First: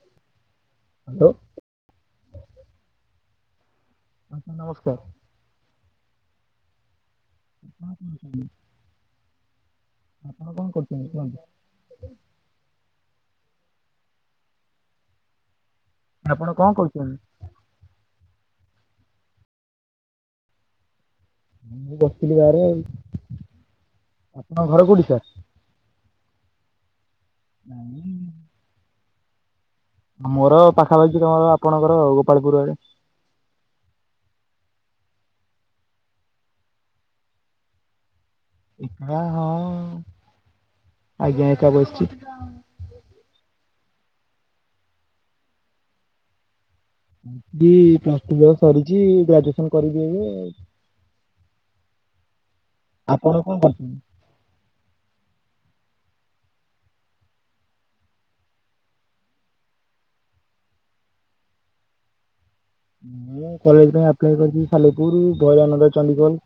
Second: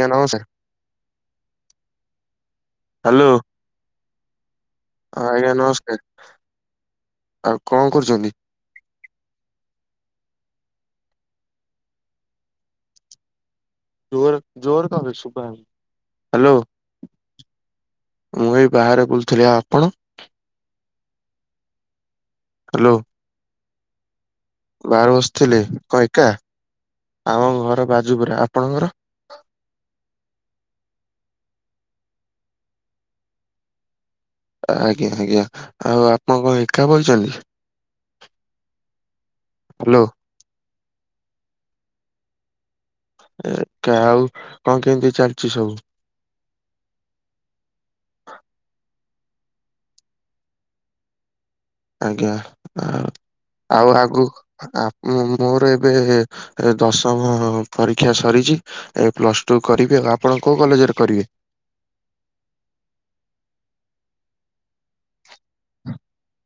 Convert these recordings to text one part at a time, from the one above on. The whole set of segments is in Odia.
ନ ନାମସାର୍ ହେଲୋ ହ୍ୟାଲୋ ଆା ନମସ୍କାର ହଁ ଆଜ୍ଞା ନମସ୍କାର ଆଉ କଣ କରୁଛନ୍ତି? ଆପଣ କଣ କରୁଛନ୍ତି କୁହନ୍ତୁ? ଜୋର ଜୋରରେ କାହା ବେ ଶୁଭା ଯାଉନି। ଆପଣ କଣ କରୁଛନ୍ତି? ମୁଁ ଏଇ ବାହାରେ ବୁଲୁଥିଲି ଆଉ ଆପଣ? ମୁଁ ବସି ଥିଲି ବାହାରେ ହ୍ୟାଲୋ ଆଉ ଆପଣଙ୍କ ଘର କୋଉଠି ବାହାରେ ସାର୍? ବସିଥିଲେ କନ୍ ଏକ ଆମ ଘର ବାଜୁ ପରା ନାଇଁ ଆପଣଙ୍କର? ମୋର ପାଖାପାଖି ତମର ଆପଣଙ୍କର ଗୋପାଳପୁର ଆଡ଼େ ଆଜ୍ଞା ଆଜ୍ଞା ଆଉ ଆପଣ କଣ ଏକା ବଈଛନ୍ତି? ଏ ହଁ ହ୍ୟାଲୋ ଆଜ୍ଞା ଏକା ବସିଛି। ଏକ ଆଉ କଣ କେମିତି ଚାଲିଛି ସବୁ? ପ୍ଲସ୍ ଟୁ ସରିଛି ଗ୍ରାଜୁଏସନ କରିବି ଏବେ। ଆଜ୍ଞା ଆ ଆପଣ କଣ ଆଉ କରୁଛନ୍ତି? ଆଗକୁ? ଆ ମୋର ଏବେ ଦଶମ ପରୀକ୍ଷା ସରିଛି ଏ ପ୍ଲସ ଟୁ କରିବି ଆଉ ଆପଣ କୋଉ କଲେଜରେ କରିବେ? ମୁ କଲେଜ ପାଇଁ ଆପ୍ଲାଏ କରିଛି ସାଲେପୁର ଭରାନନ୍ଦ ଚଣ୍ଡିଗୋଲ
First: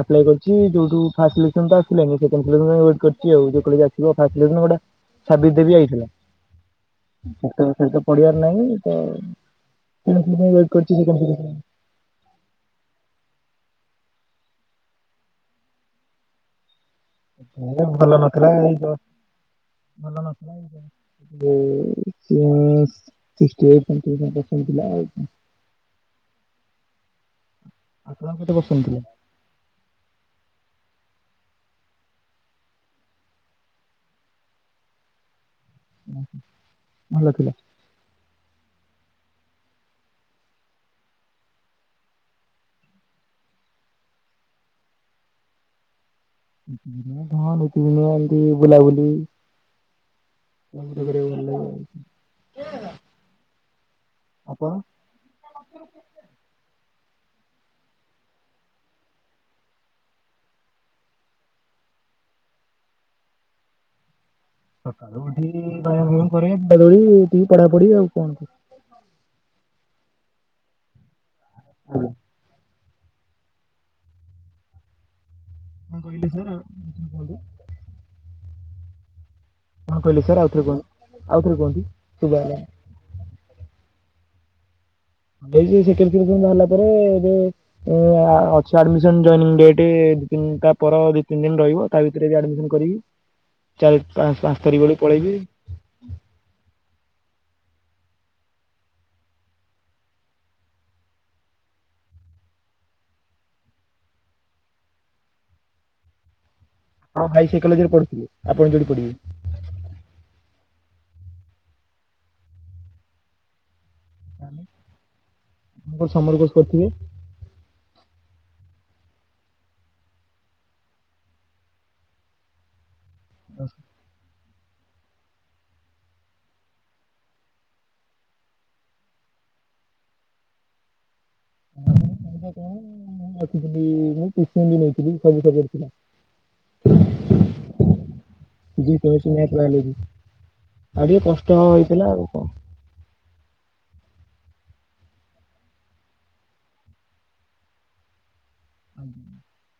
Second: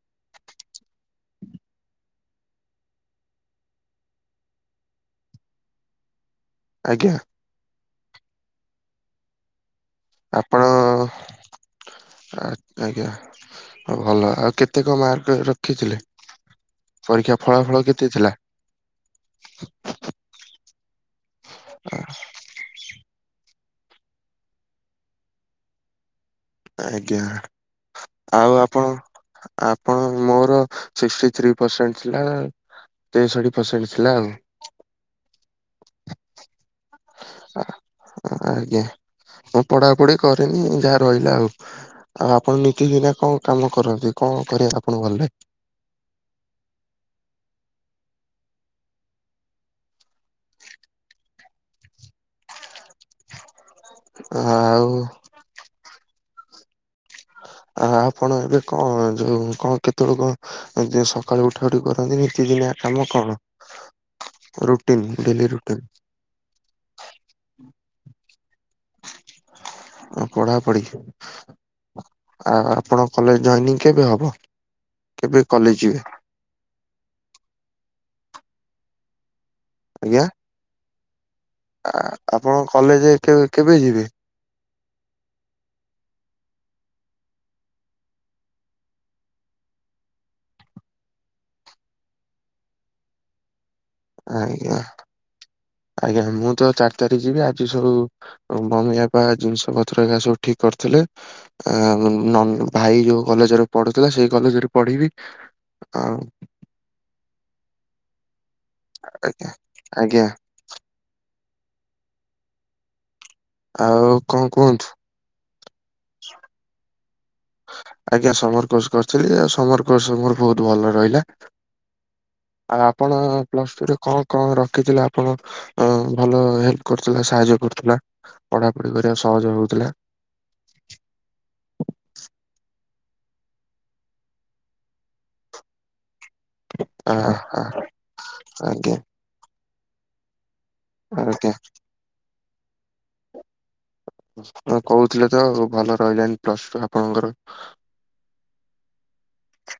ଆପ୍ଲାାଇ କରିଛି ଯଉଠ ଫାଷ୍ଟ ସିଲେକ୍ସନ ତ ଆସିଲାନି ସେକଣ୍ଡ ସିଲେକ୍ସନ କୁ ଏଟ କରି ଆଉ ଆସିବ ଫାଷ୍ଟ ସିଲେକ୍ସନ ଗଟା ସାବି ଦେବୀ ଆଇଥିଲା। ଆଜ୍ଞା ସେ ତ ସେ ତ ପଢିବାର ନାହିଁ ସିରିଜ୍ ପାଇଁ ଆପଣ ୱେଟ୍ କରିଛି ସେକେଣ୍ଡ ସିରିଜ୍ ଆଜ୍ଞା। ହ ଭଲ ଆଉ କେତେ କଣ ମାର୍କ ରଖିଥିଲେ? ପରୀକ୍ଷା ଫଳାଫଳ କେତେ ଭଲ ଥିଲା? ନଥିଲା ଏମିତି ଆଉ ଭଲ ନ ଥିଲା ଯଉ ତିନିଶ୍ ସିକ୍ସେଇଟ [unintelligible] ଆଜ୍ଞା ଆପଣଙ୍କ ଆଉ କେତେ ପସନ୍ଦ ଆପଣ? ଥିଲା ଆପଣ ମୋର ସିକ୍ଟିଥ୍ରୀ ପରସେଣ୍ଟ ଥିଲା। ତେ ସାଥୀ ପର୍ସେଣ୍ଟ ଥିଲା ଆଉ ଉଁ ହୁଁ ଭଲ ଅଛି। ଆଜ୍ଞା ମୁଁ ପଢାପଢି କରିନି ଯାହା ରହିଲା ଆଉ। ଆଉ ଆପଣ ନିତି ଦିନିଆ କଣ କାମ କରନ୍ତି କଣ କରିବା ଆପଣଙ୍କୁ ଭଲ ଲାଗେ। ନିତିଦିନିଆ ହଁ ନିତିଦିନିଆ ଏମତି ବୁଲାବୁଲି। ମାଣ୍ଡୁ କରିବାକୁ ଭଲ ଲାଗେ। ଆପଣ ଆଉ। ଆ ଆପଣ ଏବେ କଣ ଯୋଉ କଣ କେତେଳ କ। ଯେ ସକାଳୁ ଉଠା ଉଠି କରନ୍ତି ନିତିଦିନିଆ କାମ କଣ। ରୁଟିନ୍ ସକାଳୁ ଡେଲି ଉଠି ରୁଟିନ୍ ବାୟାମ୍ ଫାୟାମ୍ କରେ ଦୈଡା ଦୈଡି ପଢାପଢି ଆଉ କଣ। ପଢାପଢ଼ି ଓହୋ। ଆପଣ କଲେଜ ଜଏନିଂ କେବେ ହବ କେବେ କଲେଜ ଯିବେ। ହୁଁ ଆଜି ଠାରୁ। କଣ କହିଲେ ସାର୍ ଆଉ ଥରେ କୁହନ୍ତୁ ଆଉ ଥରେ କୁହନ୍ତୁ। ଆ ଶୁଭା ଆପଣ ଗଲାନି କଲେଜ କେବେ ଯିବେ‌। ଏ ସେ ସେକେଣ୍ଡ ସିଲେକ୍ସନ୍ ବାହାରିଲା ପରେ ଏବେ। ଅଛି ଆଡ଼ମିଶନ ଜୈନିଂ ଡେଟ୍ ଦି ତିନ ତା ପର ଦି ତିନି ଦିନ ରହିବ ତା ଭିତରେ ଆଡ଼ମିଶନ କରିବି। ଚାରି ପାଞ୍ଚ ପାଞ୍ଚ ଆଜ୍ଞା ତାରିଖ ବେଳକୁ ପଳେଇବି। ଆଜ୍ଞା ମୁଁ ତ ଚାରି ତାରିଖ ଯିବି ଆଜି ସବୁ। ମମି ବାପା ଜିନିଷ ପତ୍ର ଏକା ସବୁ ଠିକ କରିଥିଲେ। ଆଉ ନ ଭାଇ ଯୋଉ କଲେଜରେ ପଢୁଥିଲା ସେଇ କଲେଜରେ ପଢିବି। ଆଉ। ହଁ ଭାଇ ସେଇ କଲେଜରେ ପଢୁଥିଲେ ଆପଣ ଯୋଉଠି। ଆଜ୍ଞା ଆଜ୍ଞା। ଆଉ କଣ କୁହନ୍ତୁ଼। କୋଉଠି ସମର କୋର୍ସ କରିଥିବେ। ଆଜ୍ଞା ସମର କୋର୍ସ କରିଥିଲି ସମର କୋର୍ସ ମୋର ବହୁତ ଭଲ ରହିଲା। ଆଉ ଆପଣ ପ୍ଲସ ଟୁରେ କଣ। କଣ ରଖିଥିଲେ ଆପଣ ଭଲ ହେଲ୍ପ କରୁଥିଲା ସାହାଯ୍ୟ କରୁଥିଲା। ପଢ଼ାପଢି କରିବାକୁ ସହଜ ହଉଥିଲା। [unintelligible] ଆ ହା ଫିଜିକ୍ସ ଆଜ୍ଞା। ଆଉ କେମିଷ୍ଟ୍ରି ଟିକେ ଆଜ୍ଞା କଷ୍ଟ ହେଇଥିଲା ଆଉ କଣ। ହଁ କହୁଥିଲେ ତ ଆଉ ଭଲ ରହିଲାନି ପ୍ଲସ୍ ଟୁ ଆପଣଙ୍କର। [inaudible]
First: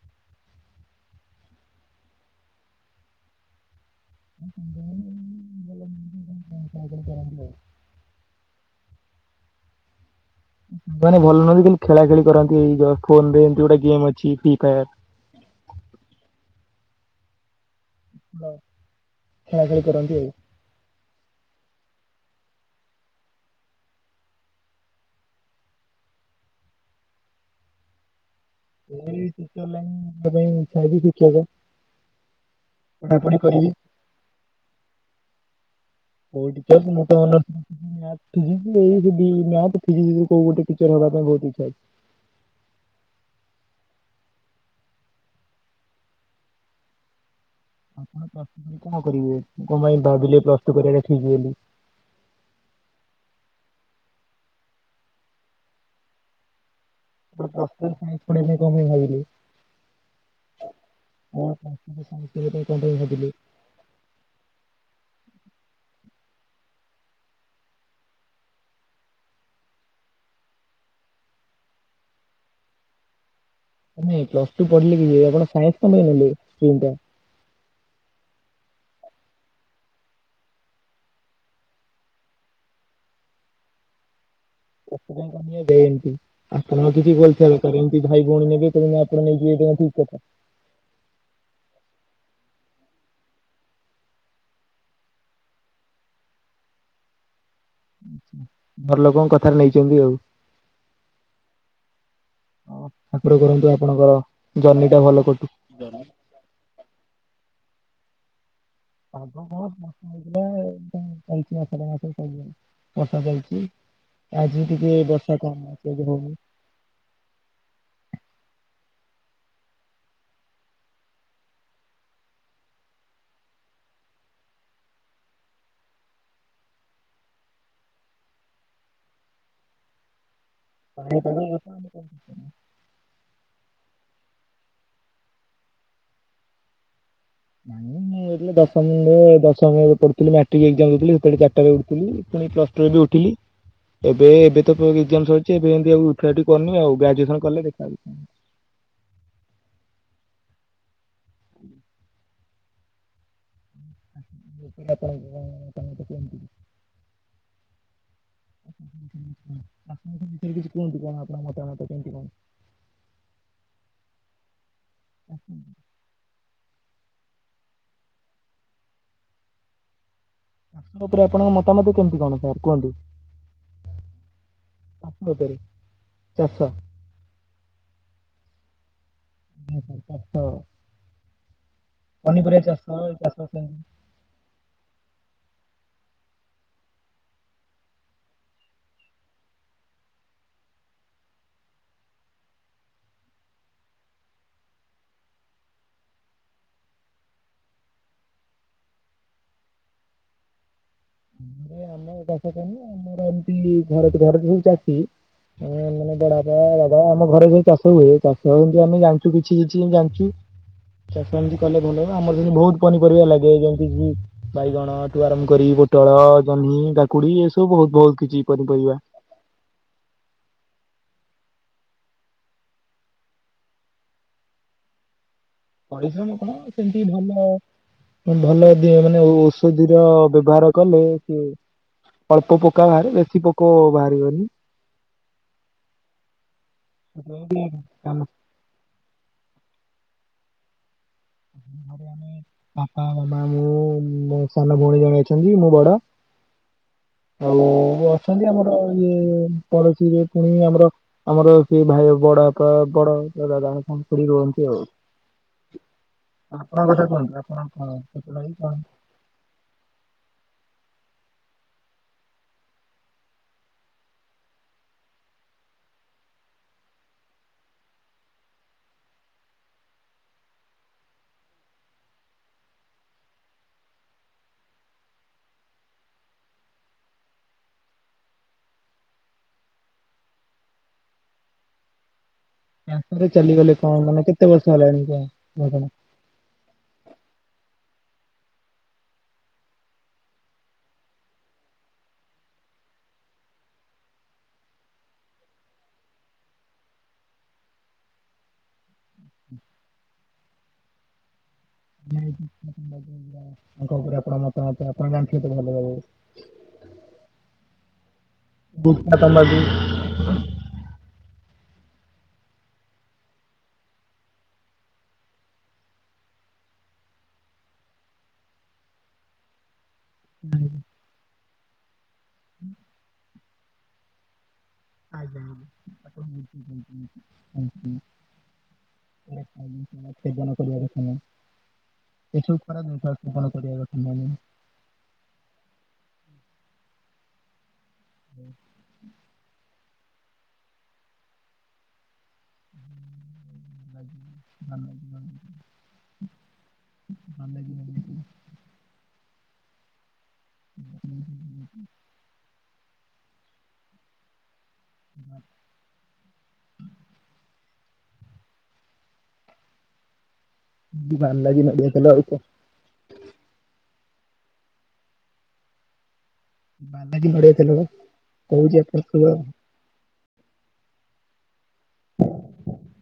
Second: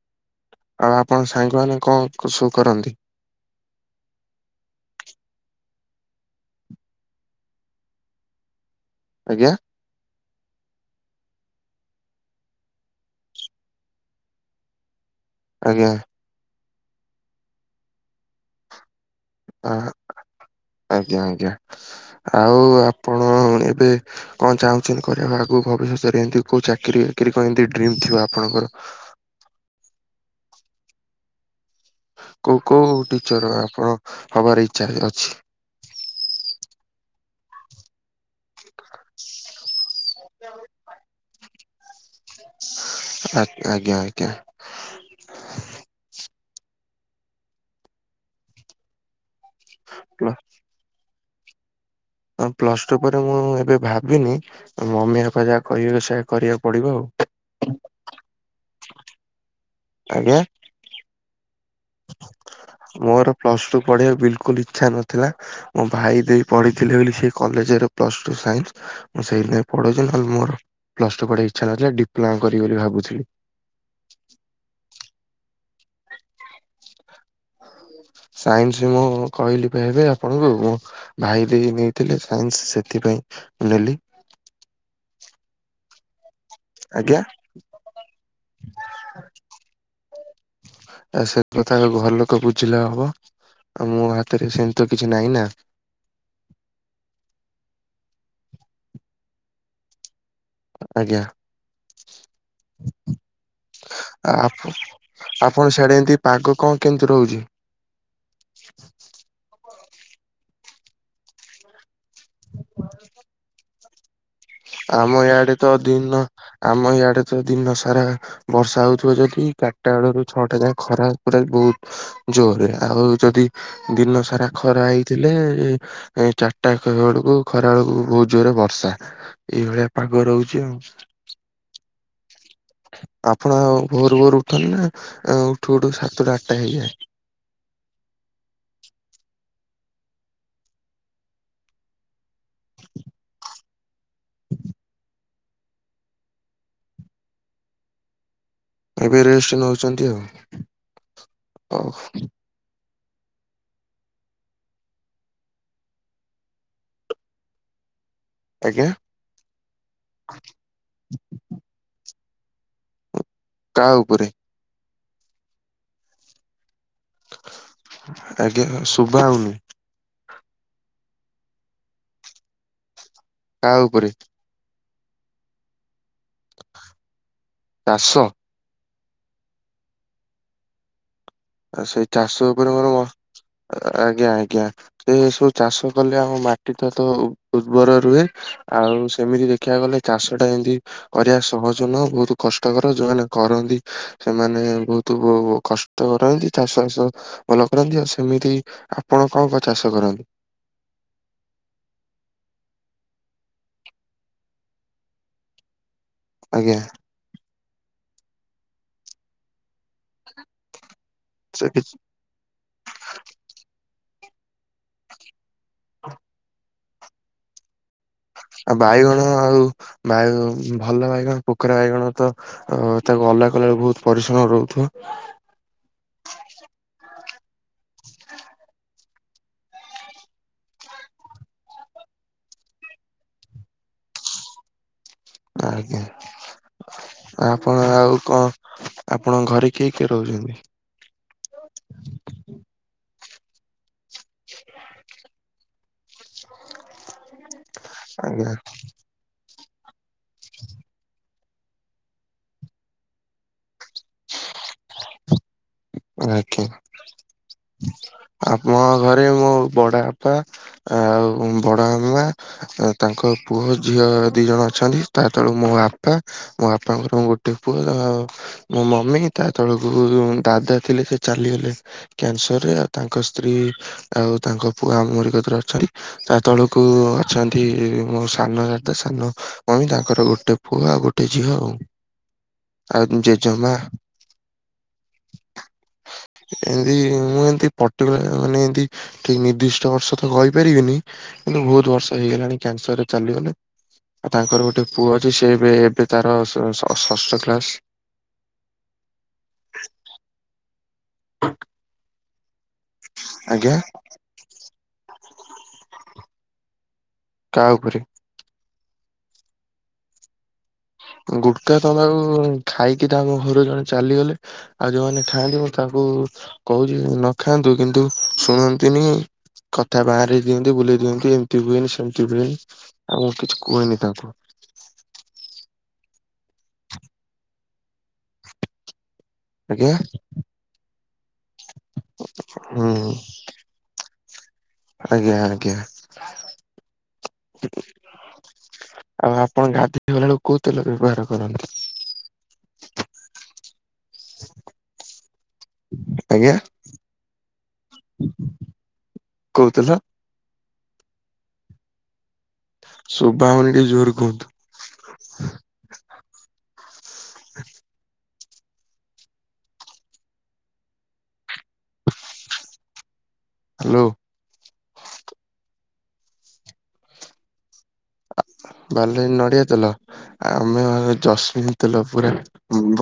ଆଉ ଆପଣଙ୍କ ସାଙ୍ଗମାନେ କଣ ସବୁ କରନ୍ତି। ମୋ ସାଙ୍ଗମାନେ ଭଲ ଆଜ୍ଞା଼ ସାଙ୍ଗମାନେ ଭଲ ନୁହନ୍ତି କିନ୍ତୁ ଖେଳା ଖେଳି କରନ୍ତି ଏଇ ଫୋନ ରେ ଏମିତି ଗୋଟେ ଗେ ଅଛି ଫ୍ରି ଫାୟାର। ଆଜ୍ଞା। ହ ଖେଳା ଖେଳି ଆ- କରନ୍ତି ଆଉ। ଆଜ୍ଞା ଆଜ୍ଞା ଆଉ ଆପଣ ଏବେ। କଣ ଚାହୁଁଛନ୍ତି କରିବାକୁ ଆଗକୁ ଭବିଷ୍ୟତରେ ଏମିତି କୋଉ ଚାକିରି ବାକିରି କି ଏମିତି ଡ୍ରିମ୍ ଥିବ ଆପଣଙ୍କର। ମୋର ଏଇ ଟିଚର୍ ଲାଇନ୍ ଯିବା ପାଇଁ ଇଚ୍ଛା ଅଛି ଶିକ୍ଷକ। କୋଉ କୋଉ ପଢାପଢି ଟିଚର୍ କରିବି ଆପଣ ହବାରେ ଇଚ୍ଛା ଅଛି। କୋଉ ଟିଚର୍ ମତେ ଭଲ। ମ୍ୟାଥ୍ ଫିଜିକ୍ସ୍ ଏଇ ଯଦି ମ୍ୟାଥ୍ ଫିଜିକ୍ସ୍ କୋଉ ଗୋଟେଚର ହବା ପାଇଁ ବହୁତ ଇଚ୍ଛା ଅଛି। ଆ ଆଜ୍ଞା ଆଜ୍ଞା। ଆପଣ ପ୍ଲସ ଟୁ କରି କଣ କରିବେ କଣ ପାଇଁ ଭାବିଲେ ପ୍ଲସ ଟୁ କରିବା ଟା ଠିକ୍ ବୋଲି। ପ୍ଲସ ଟୁ ପରେ ମୁଁ ଏବେ ଭାବିନି ମମି ବାପା ଯାହା କହିବେ ସେୟା କରିବାକୁ ପଡିବ ଆଉ। ଆପଣ ପ୍ଲସ୍ ଟୁ ସାଇନ୍ସ୍ ପଢ଼ିବା ପାଇଁ କଣ ପାଇଁ ଭାବିଲେ। ଆଜ୍ଞା। ହଁ [unintelligible] ପଢି଼ବାକୁ ବିଲକୁଲ୍ ଇଚ୍ଛା ନଥିଲା। ମୋ ଭାଇ ଦେଇ ପଢ଼ିଥିଲେ ବୋଲି ସେ କଲେଜ୍ ରେ ପ୍ଲସ୍ ଟୁ ସାଇନ୍ସି ମୁଁ ସେଇଥିପାଇଁ ପଢୁଛି ନହଲେ ମୋର ପ୍ଲସ ଟୁ ପଢ଼ିବାକୁ ଇଚ୍ଛା ନଥିଲା ଡିପ୍ଲୋମା କରିବି ବୋଲି ଭାବୁଥିଲି। ନାଇଁ ପ୍ଲସ ଟୁ ପଢ଼ିଲେ କିଛି ନାହିଁ ଆପଣ ସାଇନ୍ସି [unintelligible] ସାଇନ୍ସି ମୁଁ କହିଲି ପା ଏବେ ଆପଣଙ୍କୁ ମୁଁ ଭାଇ ଦେଈ ନେଇଥିଲେ ସାଇନ୍ସି ସେଥିପାଇଁ ନେଲି। [unintelligible] ଆପଣ ଆଉ କିଛି ଆଜ୍ଞା [unintelligible] ଏମିତି ଭାଇ ଭଉଣୀ ନେବେ କଣ ଆପଣ ନେଇଯିବେ ଠିକ୍ କଥା? ଆ ସେ କଥା ଘର ଲୋକ ବୁଝିଲେ ହବ। ଆଉ ମୋ ହାତରେ ସେମିତି ତ କିଛି ନାହିଁ ନା। ଘର ଲୋକଙ୍କ କଥାରେ ନେଇଛନ୍ତି ଆଉ। ଆଜ୍ଞା। ଠାକୁର କରନ୍ତୁ ଆପଣଙ୍କର ଆ ଜର୍ନି ଟା ଭଲ କଟୁ। ଆପଣ ସିଆଡେ [unintelligible] ପାଗ କଣ କେମିତି ରହୁଛି? ପାଗ [unintelligible] ଶ୍ରାବଣ ମାସ ବର୍ଷା ଚାଲିଛି। ଆଜି ଟିକେ ଆମ ବର୍ଷା ଇଆଡ଼େ କମ ତ ଅଛି ଆଜି ଦିନ ହଉନି। ଆମ ଇଆଡ଼େ ତ ଦିନ ସାରା ବର୍ଷା ହଉଥିବ ଯଦି ଚାରିଟା ବେଳୁ ଛଅଟା ଯାଏଁ ଖରା ପୁରା ବହୁତ୍ ଜୋରେ ଆଉ ଯଦି ଦିନ ସାରା ଖରା ହେଇଥିଲେ ଏଇ ଚାରିଟା [unintelligible] ଖରା ବେଳକୁ ବହୁତ୍ ଜୋରରେ ବର୍ଷା ଏଇଭଳିଆ ପାଗ ରହୁଛି ଆଉ। [unintelligible] ଆପଣ ଆଉ ଭୋରୁ ଭୋରୁ ଉଠନ୍ତି ନା ଉଠୁ ଉଠୁ ସାତଟା ଆଠଟା ହେଇଯାଏ। ନାଇଁ ମୁଁ ଦଶମ ଦଶମ ପଢି଼ଥିଲି ମାଟ୍ରିକ ଏକ୍ଜାମ୍ ଦଉଥିଲି ସେତେବେଳେ ଚାରିଟା ରେ ଉଠୁଥିଲି। ପୁଣି ପ୍ଲସ ଟୁ ରେ ବି ଉଠିଲି ଏବେ ଏବେ ତ ଏକଜାମ୍ ସରି ଏବେ ଏମିତି ଆଉ ଉଠାଉଠି କରୁନି ଆଉ ଗ୍ରାଜୁଏସନ୍ କଲେ ଦେଖା ଏବେରେଷ୍ଟ୍ ନଉଛନ୍ତି ଆଉ। [unintelligible] ଆଜ୍ଞା ଆପଣରେ କିଛି କୁହନ୍ତୁ କଣ ଆପଣ ମତାମତ କେମିତି କଣ? କାହା ଉପରେ [unintelligible] ଆଜ୍ଞା ଶୁଭା ହଉନି। ଚାଷ ଉପରେ ଆପଣଙ୍କ ମତାମତ କେମିତି କଣ ସାର୍ କୁହନ୍ତୁ। କାହା ଉପରେ। [unintelligible] ଚାଷ ଚାଷ। ଚାଷ। ଆ ସେଇ ଚାଷ ପନିପରିବା ଉପରେ ମୋର ଏଇ ଚାଷ ସେମିତି ଆଜ୍ଞା ଆଜ୍ଞା। ସେ ସବୁ ଚାଷ କଲେ ଆମ ମାଟି ଟା ତ ଉର୍ବର ରୁହେ। ଆଉ ସେମିତି ଦେଖିବାକୁ ଗଲେ ଚାଷ ଟା ଏମିତି କରିବା ସହଜ ନୁହଁ ବହୁତ୍ କଷ୍ଟକର ଯୋଉମାନେ କରନ୍ତି ସେମାନେ ବହୁତ୍ କଷ୍ଟ କରନ୍ତି ଚାଷ ବାସ ଭଲ କରନ୍ତି ଆଉ ସେମିତି ଆପଣ କଣ କଣ ଚାଷ କରନ୍ତି? ଆମ [unintelligible] ଆମର ଏମତି ଘରେ [unintelligible] ସବୁ ଚାଷୀ ଆମେ ମାନେ ବଡ଼ବାବା ଆଜ୍ଞା ବାବା ଆମ ଘରେ ଯୋଉ ଚାଷ ହୁଏ ଚାଷ ଏମିତି ଆମେ ଜାଣିଛୁ କିଛି କିଛି ଜାଣିଛୁ। ଚାଷ ଏମତି ସେ କଲେ କିଛି ଭଲ ନା ଆମର ସେମିତି ବହୁତ୍ ପନିରିବା ଲାଗେ ଯେମିତିକି ବାଇଗଣ ଠୁ ଆରମ୍ଭ କରି ପୋଟଳ, ଜହ୍ନି, କାକୁଡ଼ି ଏସବୁ ବହୁତ୍ ଆଉ ବାଇଗଣ ଆଉ ବାଇ ଭଲ ବାଇଗଣ ପୋକରା ବାଇଗଣ ତ ଅ ତାକୁ ଅଲଗା କଲାବେଳକୁ ବହୁତ୍ ପରିଶ୍ରମ ରହୁଥିବ। ପରିଶ୍ରମ କଣ ସେମିତି ଭଲ ଭଲ ଦେ ମାନେ ଔଷଧିର ବ୍ୟବହାର କଲେ ସି। ଅଳ୍ପ ପୋକା ବାହାରେ ବେଶୀ ପୋକ ବାହାରିବନି। ଆଜ୍ଞା ଆପଣ ଆଉ କଣ ଆପଣ ଘରେ କିଏ କିଏ ରହୁଛନ୍ତି? ଖାଲି ଆମେ ବାପା ମାମା ମୁଁ ମୋ ସାନ ଭଉଣୀ ଜଣେ ଅଛନ୍ତି ମୁଁ ବଡ। ଆଉ ଅଛନ୍ତି ଆଜ୍ଞା ଆମର ଇଏ ପଡୋଶୀରେ ପୁଣି ଆମର ଆମର ସିଏ ଭାଇର ବଡ ବାପା ବଡ ଦାଦାଙ୍କ କଣ ଖୁଡି ରୁହନ୍ତି ଆଉ। ଆଜ୍ଞା ଆପଣଙ୍କ କଥା କୁହନ୍ତୁ ଆପଣ କଣ କେତେବେଳେ କଣ ଆପଣ ଘରେ ମୋ ବଡ ଆପା ଆଉ ବଡ ଆମା ତାଙ୍କ ପୁଅ ଝିଅ ଦି ଜଣ ଅଛନ୍ତି ତା ତଳୁକୁ ମୋ ବାପା ମଁ ବାପାଙ୍କର ଗୋଟେ ପୁଅ ମୋ ମମି ତା ତଳକୁ ଦାଦା ଥିଲେ ସେ ଚାଲିଗଲେ। କ୍ୟାନସର ରେ ଆଉ ତାଙ୍କ ସ୍ତ୍ରୀ ଆଉ ତାଙ୍କ ପୁଅ ଅମେରିିକତିରେ ଅଛନ୍ତି। ତା ତଳକୁ ଅଛନ୍ତି ମୋ ସାନ ଦାଦା ସାନ ମମି ତାଙ୍କର ଗୋଟେ ପୁଅ ଆଉ ଗୋଟେ ଝିଅ ଆଉ। ଆଉ କ୍ୟାସରରେ ଚାଲିଗଲେ ଜେଜେମା କଣ ମାନେ କେତେ ବର୍ଷ ହେଲାଣି କ ମରଣ? ଏମିତି ମୁଁ ଏମିତି ପଟିକୁଲର୍ ମାନେ ଏମିତି ଠିକ ନିର୍ଦ୍ଦିଷ୍ଟ ବର୍ଷ ତ କହିପାରିବିନି କିନ୍ତୁ ବହୁତ ବର୍ଷ ହେଇଗଲାଣି କ୍ୟାନସରରେ ଚାଲିଗଲେ। ଆଉ ତାଙ୍କର ଗୋଟେ ପୁଅ ଅଛି ସେ ଏବେ ଏବେ ତାର ଷଷ୍ଠ କ୍ଲାସ। ? ତାଙ୍କ ଉପରେ ପ୍ରମଶନ ଆପଣ ଜାଣିଥିବେ ତ ଭଲଭାବେରେ? କାହା ଉପରେ? ଗୁଟକାଟା ତମାଗୁ ଗୁଟୁକା ତମାକୁ ଖାଇକି ତାଙ୍କ ଘରୁ ଜଣେ ଚାଲିଗଲେ। ଆଉ ଯୋଉମାନେ ଖାଆନ୍ତି ମୁଁ ତାଙ୍କୁ କହୁଛି ନଖାଆନ୍ତୁ କିନ୍ତୁ ଶୁଣନ୍ତିନି। କଥା ବାଆଁରେଇ ଦିଅନ୍ତି ବୁଲେଇ ଦିଅନ୍ତି ଏମିତି ହୁଏନି ସେମିତି ହୁଏନି ଆଉ ମୁଁ କିଛି କୁହେନି ତାଙ୍କୁ। ଆଜ୍ଞା ଆଜ୍ଞା ତାଙ୍କୁ ବୁଝାଇ ଦିଅନ୍ତି ଆଜ୍ଞା ସେଗୁଡା ସେବନ କରିବା କଥାନୁହେଁ। ଏସବୁ ଖରା ହୁଁ ଦିନିଶ ସେବନ କରିବା କଥା ନୁହେଁ। ଆଜ୍ଞା ଆଜ୍ଞା। ଆଉ ଆପଣ ଗାଧୋଇ ଗଲା ବେଳକୁ କୋଉ ତେଲ ବ୍ୟବହାର କରନ୍ତି? [unintelligible] ଆଜ୍ଞା କୋଉ ତେଲ? ହୁଁ ହୁଁ ହୁଁ। ଶୁଭା ହଉନି ଟିକେ ଜୋର କୁହନ୍ତୁ? ହୁଁ। ବାଲାଜୀ ନଡିଆ ତେଲ ଆଉକଣ। ହାଲୋ। ବାଲାଜୀ ନଡ଼ିଆ ତେଲ ବା। ଆ କହୁଛି ଏଥର ସବୁ ବାଲାଜୀ ଆଉ। ନଡିଆ ତେଲ। ଆମେ ଯସ୍ମିନ ତେଲ ପୁରା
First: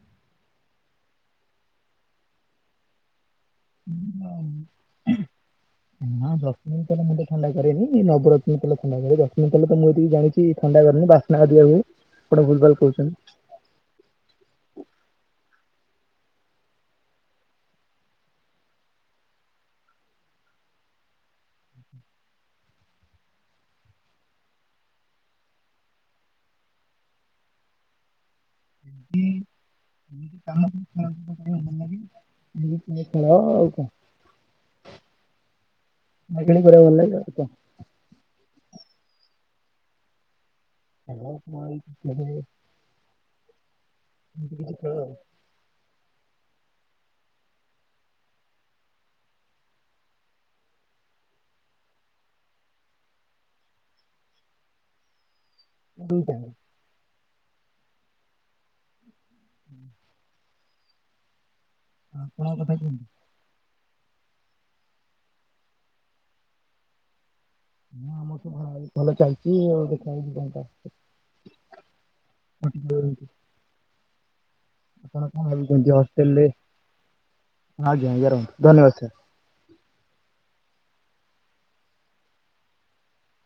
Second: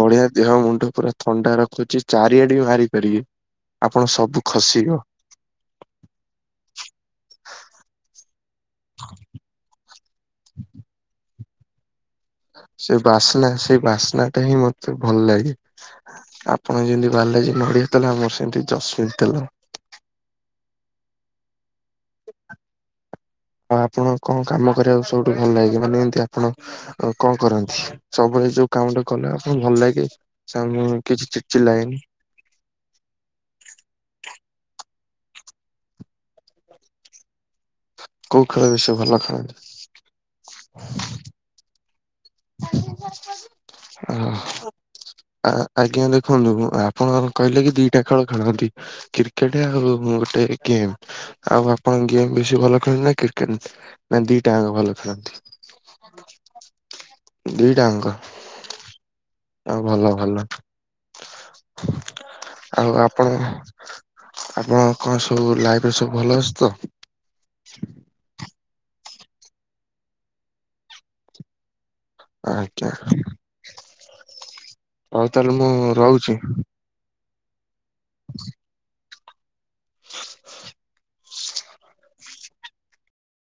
ବଢିଆ ଦେହ ମୁଣ୍ଡ ପୁରା ଥଣ୍ଡା ରଖୁଛି ଚାରିଆଡେ ବି ମାରିପାରିବେ ଆପଣ ସବୁ ଖସିବ। ନା ଜସ୍ମିନ ତେଲମୁଣ୍ଡ ଥଣ୍ଡା କରେନି ନବରତ୍ନ ତେଲ ଥଣ୍ଡାକରେ ଯସ୍ମିନ୍ ତେଲ ତ ମୁଁ ଏତିକି ଜାଣିଛି ଥଣ୍ଡା କରେନି ବାସ୍ନା ନାହା ଜିବା ବେଳେ ବେଳେ। ସେ ବାସ୍ନା ସେ ବାସ୍ନା ଟା ହିଁ ମତେ ଭଲ ଲାଗେ। ଆପଣ ଯେମିତି ବାଲାଜୀ ନଡିଆ ତେଲ ଆମର ସେମତି ଯସ୍ମିନ ତେଲ। ହଁ ଆପଣ କଣ କାମ କରିବାକୁ ସବୁଠୁ ଭଲ ଲାଗେ ମାନେ ଏମିତି ଆପଣ ଆଉ କଣ କରନ୍ତି ସବୁବେଳେ ଯୋଉ କାମ ଟା କଲେ ଆପଣକୁ ଭଲ ଲାଗେ। କାମ ସାର ମୁଁ କରିବାକୁ କିଛି ଭଲ ଚିଚି ଲାଗେ ଲାଇନ। [unintelligible] [unintelligible] କୋଉ ଖେଳ ବେଶୀ ଭଲ ଖେଳନ୍ତି? [unintelligible] ଆଜ୍ଞା ଦେଖନ୍ତୁ ଆପଣ କହିଲେ କି, ଦିଟା ଖେଳ ଖେଳନ୍ତି। କ୍ରିକେଟ ଆଉ ଗୋଟେ ଏ ଗେମ୍। ଆଉ ଆପଣ ଗେମ୍ ବେଶୀ ଭଲ ଖେଳନ୍ତି ନା, କ୍ରିକେଟ ନା ଦିଟା ଯାକ ଭଲ ଖେଳନ୍ତି। ଦିଟାଆଙ୍କ ଦିଟାଆଙ୍କ, ଆଉ ଭଲ ଭଲ। ଆପଣଙ୍କ ଆଉ [unintelligible] ଆପଣ- ଆପଣ କଣ ସବୁ ଲାଇଫରେ ସବୁ ଭଲ ଅଛି ତ? ହଁ ମୁଁ ତ ଭଲ ଚାଲିଛି ଆଉ ଦେଖାଯାଉଛି କଣ ଆଜ୍ଞା ହଉ ତାହେଲେ ମୁଁ ରହୁଛି। [unintelligible] ଆଜ୍ଞା ଆଜ୍ଞା, ରହ ଧନ୍ୟବାଦ ସାର୍। [inaudible]